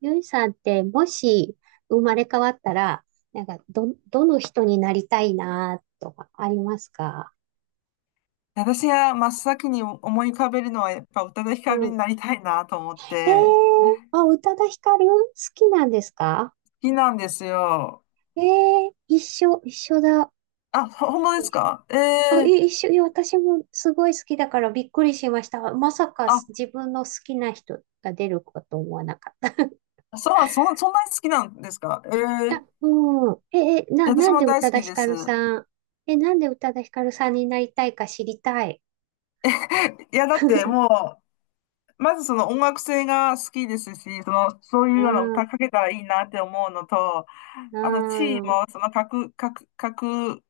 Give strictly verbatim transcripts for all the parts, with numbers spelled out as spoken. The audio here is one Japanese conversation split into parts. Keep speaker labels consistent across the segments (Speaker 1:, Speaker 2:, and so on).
Speaker 1: ゆいさんって、もし生まれ変わったら、なんか、ど、どの人になりたいなとかありますか？
Speaker 2: 私が真っ先に思い浮かべるのはやっぱ宇多田ヒ
Speaker 1: う
Speaker 2: カルに
Speaker 1: ん。
Speaker 2: なりたいなと思っ
Speaker 1: へ
Speaker 2: て、好
Speaker 1: え、あ、宇多田ヒカル好きなんですか？
Speaker 2: きなんですよ。
Speaker 1: ええ、一緒、一緒だ。
Speaker 2: あ、ほ本当です
Speaker 1: 一緒。
Speaker 2: か？え
Speaker 1: あ、い
Speaker 2: え、
Speaker 1: 一緒、いや、私もすごい好きだからびっくりしました。まさか
Speaker 2: あ、
Speaker 1: 自分の好きな人が出ること思わなかった。い
Speaker 2: そう、そん、そんなに好きなんですか？
Speaker 1: や、
Speaker 2: え
Speaker 1: うん。え、え、な、
Speaker 2: え、私
Speaker 1: なん
Speaker 2: も
Speaker 1: で宇
Speaker 2: 大
Speaker 1: 多
Speaker 2: 好
Speaker 1: 田
Speaker 2: き
Speaker 1: ヒ
Speaker 2: で
Speaker 1: カ
Speaker 2: す。
Speaker 1: ルさん、え、なんで宇多田ヒカルさんになりたいか知りたい。
Speaker 2: いや、だってもう、まずその音楽性が好きですし、その、そういうような
Speaker 1: う
Speaker 2: 歌
Speaker 1: ん。
Speaker 2: かけたらいいなって思うのと、
Speaker 1: うー
Speaker 2: あと地位
Speaker 1: ん、
Speaker 2: もその格、格、格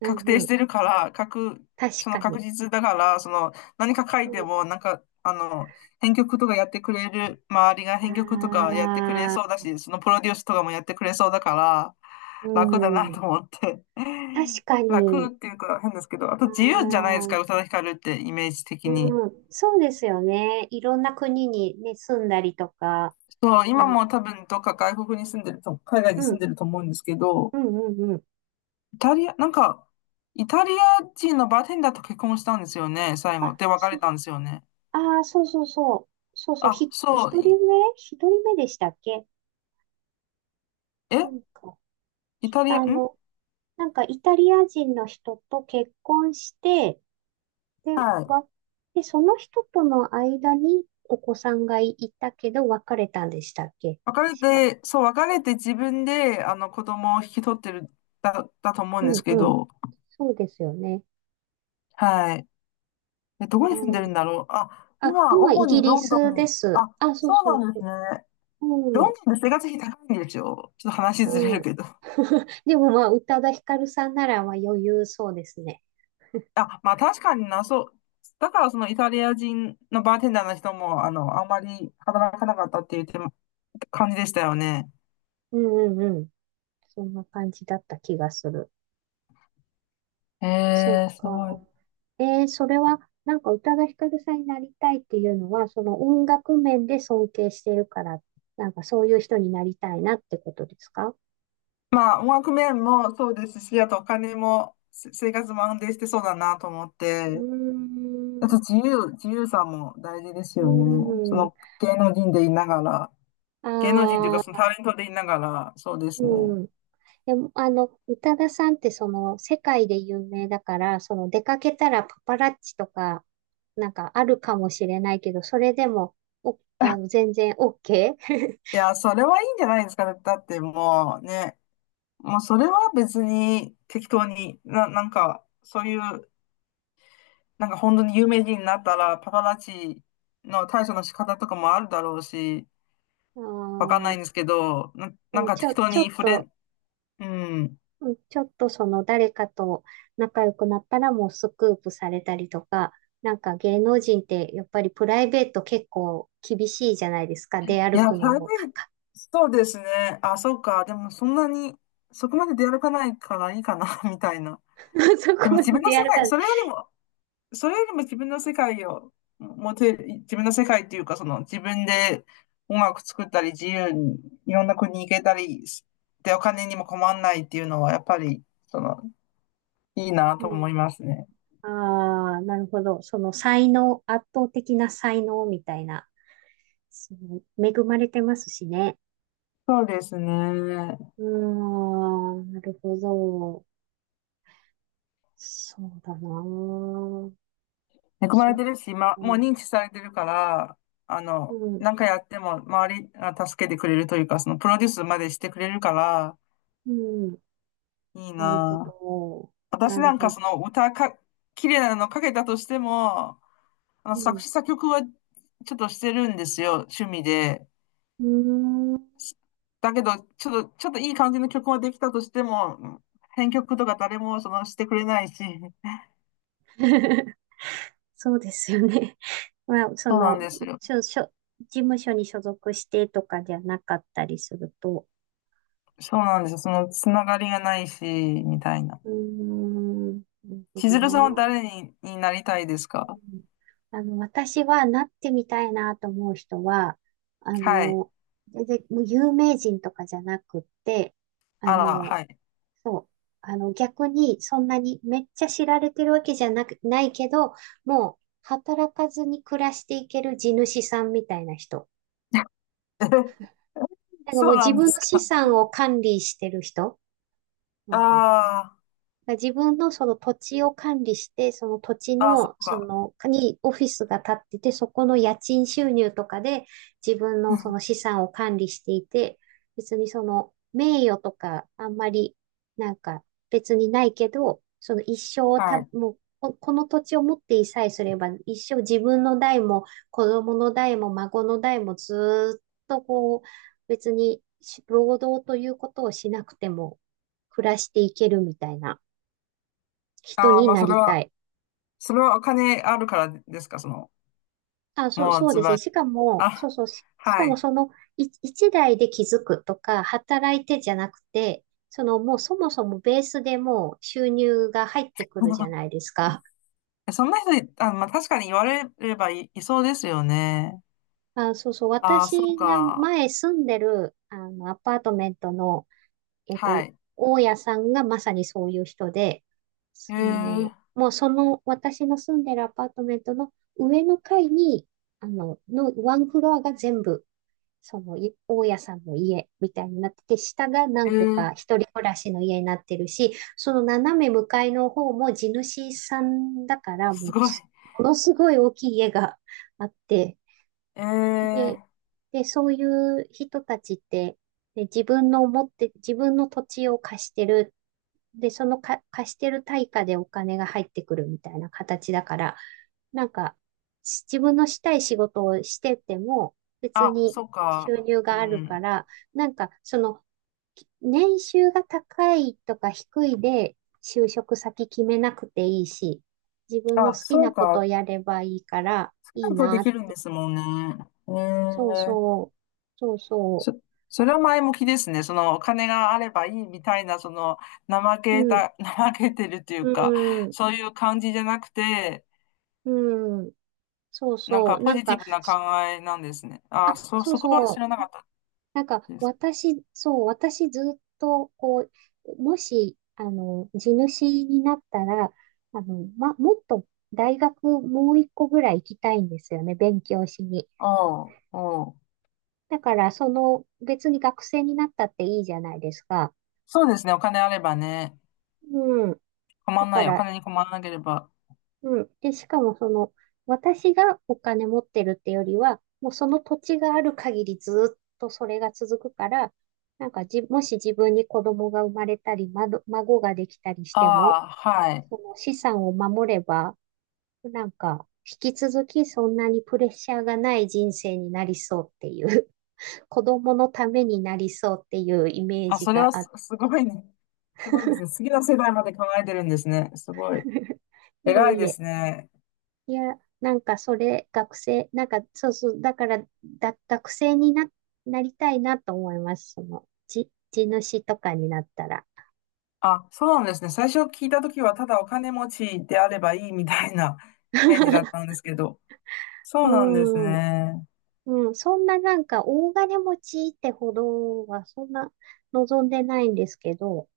Speaker 1: う
Speaker 2: 確
Speaker 1: ん、う
Speaker 2: 定し
Speaker 1: ん。
Speaker 2: てるから、確、
Speaker 1: 確
Speaker 2: その
Speaker 1: か
Speaker 2: 確
Speaker 1: に。
Speaker 2: 実だから、その何か書い
Speaker 1: う
Speaker 2: て
Speaker 1: ん、
Speaker 2: も、なんか、あの、編曲とかやってくれる、周りが編曲とかやってくれ
Speaker 1: あ
Speaker 2: そうだ
Speaker 1: あ、
Speaker 2: し、そのプロデュースとかもやってくれそうだから、
Speaker 1: う
Speaker 2: 楽だなと
Speaker 1: ん。
Speaker 2: 思って。
Speaker 1: 確か
Speaker 2: 楽っ
Speaker 1: に。
Speaker 2: ていうか変ですけど、あ
Speaker 1: あ
Speaker 2: と自由じゃないです
Speaker 1: あ、
Speaker 2: か、宇多田ヒカルってイメージ的に。
Speaker 1: うん。そうですよね。いろんな国にね、住んだりとか。
Speaker 2: そう、
Speaker 1: あ
Speaker 2: 今
Speaker 1: の
Speaker 2: も多分どっか外国に住んでると、海外
Speaker 1: う
Speaker 2: に住ん
Speaker 1: ん、
Speaker 2: でると思うんですけど、
Speaker 1: うん、うん、うん。
Speaker 2: イタリア、なんか、イタリア人のバーテンダーと結婚したんですよね、最
Speaker 1: あ、
Speaker 2: 後。で、別
Speaker 1: そ、
Speaker 2: れたんですよね。
Speaker 1: あー、そうそうそう。そうそう。
Speaker 2: あ、
Speaker 1: ひ、一
Speaker 2: そう、
Speaker 1: 人
Speaker 2: い
Speaker 1: 目一人目でしたっけ？な
Speaker 2: え
Speaker 1: んか、
Speaker 2: イ
Speaker 1: ひ
Speaker 2: タリア、
Speaker 1: あ
Speaker 2: ん、
Speaker 1: の、なんかイタリア人の人と結婚して、で、
Speaker 2: はい。
Speaker 1: わ、で、その人との間にお子さんがいたけど別れたんでしたっけ？
Speaker 2: 別れ
Speaker 1: 確か。
Speaker 2: て、そう、別れて自分で、あの、子供を引き取ってる、だ、だと思う
Speaker 1: う
Speaker 2: んです
Speaker 1: ん、
Speaker 2: け
Speaker 1: うん。
Speaker 2: ど、
Speaker 1: そうですよね。
Speaker 2: はい。え、
Speaker 1: あ
Speaker 2: どこに住んでる
Speaker 1: ー、
Speaker 2: んだろう？あ、
Speaker 1: あ、
Speaker 2: 今、
Speaker 1: 今イ
Speaker 2: 主
Speaker 1: ギ
Speaker 2: に
Speaker 1: リ
Speaker 2: ロンド
Speaker 1: ス
Speaker 2: ン
Speaker 1: で
Speaker 2: に、
Speaker 1: す。
Speaker 2: あ、
Speaker 1: あ、そ
Speaker 2: そ
Speaker 1: う
Speaker 2: う
Speaker 1: そう
Speaker 2: なんで
Speaker 1: そ
Speaker 2: す
Speaker 1: う。
Speaker 2: ね。ロンドンで生活費高いんですよ。ちょっと話
Speaker 1: う
Speaker 2: ずれ
Speaker 1: ん、
Speaker 2: る
Speaker 1: うん。
Speaker 2: けど。
Speaker 1: でもまあ、宇多田ヒカルさんならまあ余裕そうですね。
Speaker 2: あ、まあ確かにな、そう。だから、そのイタリア人のバーテンダーの人も、あの、あんまり働かなかったっていうても感じでしたよね。
Speaker 1: うん、うん、うん。そんな感じだった気がする。
Speaker 2: へ
Speaker 1: そっ
Speaker 2: え、すご
Speaker 1: か。
Speaker 2: い。
Speaker 1: えー、それは、なんか宇多田ヒカルさんになりたいっていうのは、その音楽面で尊敬してるから、なんかそういう人になりたいなってことですか？
Speaker 2: まあ、音楽面もそうですし、あとお金も、せ生活も安定してそうだなと思っ
Speaker 1: うー
Speaker 2: て、あ
Speaker 1: ん、
Speaker 2: と自由、自由さも大事です
Speaker 1: うー
Speaker 2: よね。そ
Speaker 1: ん、
Speaker 2: の芸能人でいながら、芸能人というか
Speaker 1: あ
Speaker 2: その
Speaker 1: あ、
Speaker 2: タレントでいながら、そうですね。
Speaker 1: うん。でも、あの、宇多田さんってその世界で有名だから、その出かけたらパパラッチとか、なんかあるかもしれないけど、それでも、お、あの、全然 OK?
Speaker 2: い や、それはいいんじゃないですかね。だってもうね、もうそれは別に適当に、な、なんか、そういう、なんか本当に有名人になったら、パパラッチの対処の仕方とかもあるだろうし、
Speaker 1: あ
Speaker 2: わかんない
Speaker 1: あ、
Speaker 2: んですけど、な、
Speaker 1: で
Speaker 2: なん
Speaker 1: も
Speaker 2: か
Speaker 1: ち
Speaker 2: 適
Speaker 1: ょ、
Speaker 2: 当
Speaker 1: ちょ
Speaker 2: に
Speaker 1: っ
Speaker 2: フ
Speaker 1: と、
Speaker 2: レ、うん。
Speaker 1: うん、ちょっとその誰かと仲良くなったらもうスクープされたりとか、なんか芸能人ってやっぱりプライベート結構厳しいじゃないですか。出
Speaker 2: い
Speaker 1: 歩
Speaker 2: や、台
Speaker 1: くのもか
Speaker 2: 北、
Speaker 1: か。
Speaker 2: そうですね。あ、そうか。でも、そんなに、そこまで出歩かないからいいかな、みたいな。
Speaker 1: そ
Speaker 2: で
Speaker 1: こ
Speaker 2: も、
Speaker 1: ま
Speaker 2: 自
Speaker 1: で
Speaker 2: 分の
Speaker 1: 出
Speaker 2: 世
Speaker 1: 歩か
Speaker 2: 界、
Speaker 1: ない。
Speaker 2: それよりも、それよりも自分の世界を持てる、自分の世界っていうか、その、自分で音楽作ったり、自由にいろんな国行けたり、で、お金にも困んないっていうのは、やっぱり、その、いいな
Speaker 1: う
Speaker 2: と思
Speaker 1: ん。
Speaker 2: いますね。
Speaker 1: ああ、なるほど。その才能、圧倒的な才能みたいな。その恵まれてますしね。
Speaker 2: そうですね。
Speaker 1: うーん、なるほど。そうだなあ。
Speaker 2: 恵ま
Speaker 1: そ
Speaker 2: れ
Speaker 1: う
Speaker 2: てるし、ま、もう
Speaker 1: か。
Speaker 2: 認知されてるから、あの、
Speaker 1: うん、
Speaker 2: なんかやっても周りが助けてくれるというか、そのプロデュースまでしてくれるから、
Speaker 1: うん。
Speaker 2: いい
Speaker 1: なるほ
Speaker 2: なぁ。
Speaker 1: ど。
Speaker 2: 私
Speaker 1: なる
Speaker 2: なんか
Speaker 1: ほ
Speaker 2: そ
Speaker 1: ど。
Speaker 2: の歌か、綺麗なのかけたとしても、あの
Speaker 1: う
Speaker 2: 作
Speaker 1: ん。
Speaker 2: 詞作曲はちょっとしてるんですよ、趣味で。
Speaker 1: うーん。
Speaker 2: だけど、ちょっと、ちょっといい感じの曲ができたとしても、編曲とか誰もそのしてくれないし、
Speaker 1: そうですよね。まあ、そ
Speaker 2: そうなん
Speaker 1: の、
Speaker 2: ですよ。
Speaker 1: しょ、しょ、事務所に所属してとかじゃなかったりすると。
Speaker 2: そうなんですよ。そのつながりがないし、みたいな。
Speaker 1: うーん。なるほ
Speaker 2: 千
Speaker 1: ど
Speaker 2: 鶴
Speaker 1: な。
Speaker 2: さんは
Speaker 1: う
Speaker 2: 誰に、になりたいですか？
Speaker 1: ん。あの、私はなってみたいなと思う人は、あ
Speaker 2: はい。
Speaker 1: の、全然もう有名人とかじゃなくって、あ
Speaker 2: あら、
Speaker 1: の、
Speaker 2: はい。
Speaker 1: そう。あの、逆に、そんなにめっちゃ知られてるわけじゃなく、ないけど、もう、働かずに暮らしていける地主さんみたいな人。なんかもう
Speaker 2: そうな
Speaker 1: 自
Speaker 2: んで
Speaker 1: 分
Speaker 2: す
Speaker 1: の資
Speaker 2: か。
Speaker 1: 産を管理してる人。うん。
Speaker 2: あ
Speaker 1: だ自分のその土地を管理して、その土地
Speaker 2: あ、ああ、そ
Speaker 1: の、
Speaker 2: っ
Speaker 1: そ
Speaker 2: か。
Speaker 1: の、にオフィスが建ってて、そこの家賃収入とかで自分のその 資産を管理していて、別にその名誉とかあんまりなんか別にないけど、その一生をた、
Speaker 2: はい。
Speaker 1: もうここの土地を持っていさえすれば、一生自分の代も子供の代も孫の代もずーっとこう、別に労働ということをしなくても暮らしていけるみたいな。人
Speaker 2: ああ、
Speaker 1: に
Speaker 2: まあ、
Speaker 1: な
Speaker 2: それ
Speaker 1: りた
Speaker 2: は、
Speaker 1: い。
Speaker 2: それはお金あるからですか、その、
Speaker 1: あ、そう、
Speaker 2: もう
Speaker 1: そう
Speaker 2: ズ
Speaker 1: ですね。
Speaker 2: バリ。
Speaker 1: しかも、そう
Speaker 2: あ、
Speaker 1: そう、し、し
Speaker 2: は
Speaker 1: かも
Speaker 2: い。
Speaker 1: そのい一台で気づくとか、働いてじゃなくて、そのもうそもそもベースでもう収入が入ってくるじゃない ですか。
Speaker 2: そんな人い、あ、まあ、確かに言われればい、いそうですよね。
Speaker 1: あ、そうそう、
Speaker 2: ああ、そう
Speaker 1: 私が
Speaker 2: か。
Speaker 1: 前住んでる、あの、アパートメントの、えっと、
Speaker 2: はい。
Speaker 1: 大家さんがまさにそういう人で、
Speaker 2: え
Speaker 1: そ
Speaker 2: ー、
Speaker 1: の、もうその、私の住んでるアパートメントの上の階に、あの、のワンフロアが全部その、い大家さんの家みたいになってて、下が
Speaker 2: え
Speaker 1: 何個か
Speaker 2: ー、
Speaker 1: 一人暮らしの家になってるし、その斜め向かいの方も地主さんだから、も
Speaker 2: す
Speaker 1: う
Speaker 2: ごい。
Speaker 1: つ、ものすごい大きい家があって、
Speaker 2: え
Speaker 1: で、
Speaker 2: ー、
Speaker 1: で、そういう人たちって、で自分の持って、自分の土地を貸してる。で、そのか貸してる対価でお金が入ってくるみたいな形だから、なんか、し自分のしたい仕事をしてても、別
Speaker 2: あ、
Speaker 1: に
Speaker 2: そう
Speaker 1: 収
Speaker 2: か。
Speaker 1: 入
Speaker 2: う
Speaker 1: があるか
Speaker 2: ん。
Speaker 1: ら、なんか、その、き年収が高いとか低いで、就職先決めなくていいし、自分の
Speaker 2: あ、
Speaker 1: 好き
Speaker 2: そ
Speaker 1: な
Speaker 2: う
Speaker 1: こと
Speaker 2: か。
Speaker 1: をやればいいから、
Speaker 2: そうな
Speaker 1: いい
Speaker 2: るとで
Speaker 1: なっ
Speaker 2: きるんで
Speaker 1: て。
Speaker 2: すもんね。え
Speaker 1: そう
Speaker 2: え、
Speaker 1: そう。そうそ
Speaker 2: そ、それは前向きですね。そのお金があればいいみたいな、その怠
Speaker 1: う。
Speaker 2: け
Speaker 1: うん。
Speaker 2: た、怠けてるってい
Speaker 1: う
Speaker 2: うか、
Speaker 1: ん。
Speaker 2: そういう感じじゃなくて、
Speaker 1: うん。そう
Speaker 2: なん
Speaker 1: そ
Speaker 2: か
Speaker 1: う。
Speaker 2: ポ
Speaker 1: なん
Speaker 2: ジティ
Speaker 1: か、
Speaker 2: ブな考えなんですね。
Speaker 1: あ、
Speaker 2: あ、そ、
Speaker 1: そう
Speaker 2: そこは知
Speaker 1: そ
Speaker 2: らな
Speaker 1: う。
Speaker 2: かっ
Speaker 1: なんか、
Speaker 2: たです。
Speaker 1: 私、そう、私ずっと、こう、もし、あの、地主になったら、あの、ま、もっと大学もう一個ぐらい行きたいんですよね、勉強しに。
Speaker 2: おう、おう。
Speaker 1: だから、その、別に学生になったっていいじゃないですか。
Speaker 2: そうですね。お金あればね、
Speaker 1: うん。
Speaker 2: 困
Speaker 1: だ
Speaker 2: ん
Speaker 1: か
Speaker 2: ない。お
Speaker 1: ら、
Speaker 2: 金に困らなければ。
Speaker 1: うん。で、しかもその、私がお金持ってるってよりは、もうその土地がある限りずっとそれが続くから、なんかじ、もし自分に子供が生まれたり、まど、孫ができたりし
Speaker 2: あ
Speaker 1: ても、
Speaker 2: あ、はい。
Speaker 1: その資産を守れば、なんか、引き続きそんなにプレッシャーがない人生になりそうっていう、子供のためになりそうっていうイメー
Speaker 2: あ、
Speaker 1: ジ
Speaker 2: それは
Speaker 1: があっ
Speaker 2: す、
Speaker 1: て、
Speaker 2: すごいね。すごいですね。次の世代まで考えてるんですね。すごい。
Speaker 1: いえ
Speaker 2: 偉い
Speaker 1: い
Speaker 2: で
Speaker 1: え。
Speaker 2: すね。
Speaker 1: いや、なんかそれ、学生、なんかそうそう、だから、だ、学生にな、なりたいなと思います。その、じ、地主とかになったら。
Speaker 2: あ、そうなんですね。最初聞いたときは、ただお金持ちであればいいみたいな イメージだったん ですけど。そうなんです
Speaker 1: うん、
Speaker 2: ね。
Speaker 1: うん、そんななんか大金持ちってほどは、そんな望んでないんですけど、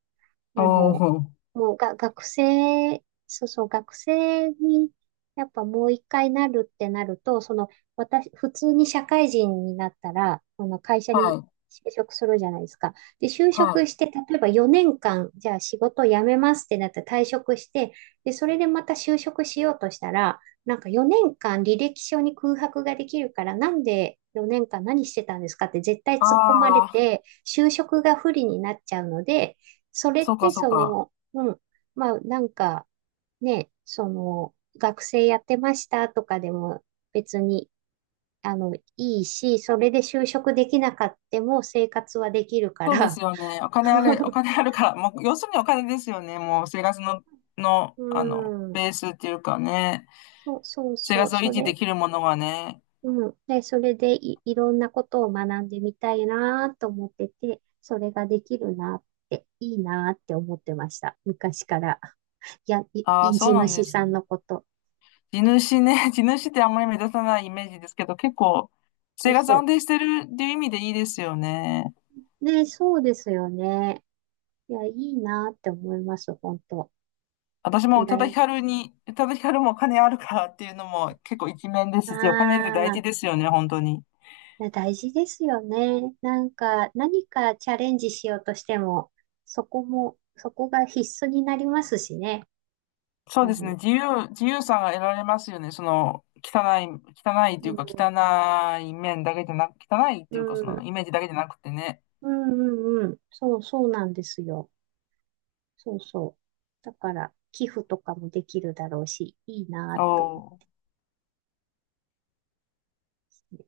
Speaker 2: お
Speaker 1: あの、
Speaker 2: お、
Speaker 1: もうが、学生、そうそう、学生に、やっぱもう一回なるってなると、その、私、普通に社会人になったら、あの、会社
Speaker 2: は
Speaker 1: に
Speaker 2: い、
Speaker 1: 就職するじゃないですか。で、就
Speaker 2: は
Speaker 1: 職
Speaker 2: い。
Speaker 1: して、例えばよねんかん、じゃあ仕事を辞めますってなって退職して、で、それでまた就職しようとしたら、なんかよねんかん履歴書に空白ができるから、なんでよねんかん何してたんですかって絶対
Speaker 2: あ
Speaker 1: 突っ込まれ
Speaker 2: あ、
Speaker 1: て、就職が不利になっちゃうので、それっ
Speaker 2: そうか、
Speaker 1: て
Speaker 2: そう
Speaker 1: そ
Speaker 2: か。
Speaker 1: の、うん、まあなんかね、その学生やってましたとかでも別にあのいいし、それで就職できなかっても生活はできるか
Speaker 2: そうです
Speaker 1: ら。
Speaker 2: よね。お金あれ、お 金あるから、もう、要するにお金ですよね。もう、生活の、の、
Speaker 1: う
Speaker 2: あの、
Speaker 1: ん、
Speaker 2: ベースっていうかね、
Speaker 1: そうそう
Speaker 2: 生
Speaker 1: そう、
Speaker 2: 活を
Speaker 1: そ
Speaker 2: 維持で
Speaker 1: れ、
Speaker 2: きるものはね。
Speaker 1: うん。で、それでい、いろんなことを学んでみたいなと思ってて、それができるなって、いいなって思ってました。昔から。や、い、
Speaker 2: ああ、
Speaker 1: 人
Speaker 2: そう
Speaker 1: 事
Speaker 2: なん
Speaker 1: 主
Speaker 2: です
Speaker 1: さん
Speaker 2: ね。
Speaker 1: のこと。
Speaker 2: 地主ね、地主ってあんまり目立たないイメージですけど、結構、
Speaker 1: そ
Speaker 2: 生
Speaker 1: う
Speaker 2: 活
Speaker 1: そ
Speaker 2: 安
Speaker 1: う。
Speaker 2: 定してるっていう意味でいいですよね。
Speaker 1: ね、そうですよね。いや、いいなって思います、本当。
Speaker 2: 私も
Speaker 1: 羨
Speaker 2: 宇多田
Speaker 1: や
Speaker 2: ヒカルに、宇多田ヒカルもお金あるからっていうのも結構一面で
Speaker 1: あ
Speaker 2: すし、お金って大事
Speaker 1: あ、
Speaker 2: ですよね、本当に。
Speaker 1: いや大事ですよね。なんか、何かチャレンジしようとしても、そこも、そこが必須になりますしね。
Speaker 2: そう
Speaker 1: あ
Speaker 2: ですね、
Speaker 1: の、
Speaker 2: 自由、自由さが得られますよね、その、汚い、汚い
Speaker 1: う
Speaker 2: というか、
Speaker 1: ん、
Speaker 2: 汚い面だけじゃなく、汚いっ
Speaker 1: う
Speaker 2: ていうか、その、
Speaker 1: ん、
Speaker 2: イメージだけじゃなくてね。
Speaker 1: うん、うん、うん。そう、そうなんですよ。そうそう。だから、寄付とかもできるだろうし、いいな
Speaker 2: お
Speaker 1: と思いま
Speaker 2: ー
Speaker 1: すね。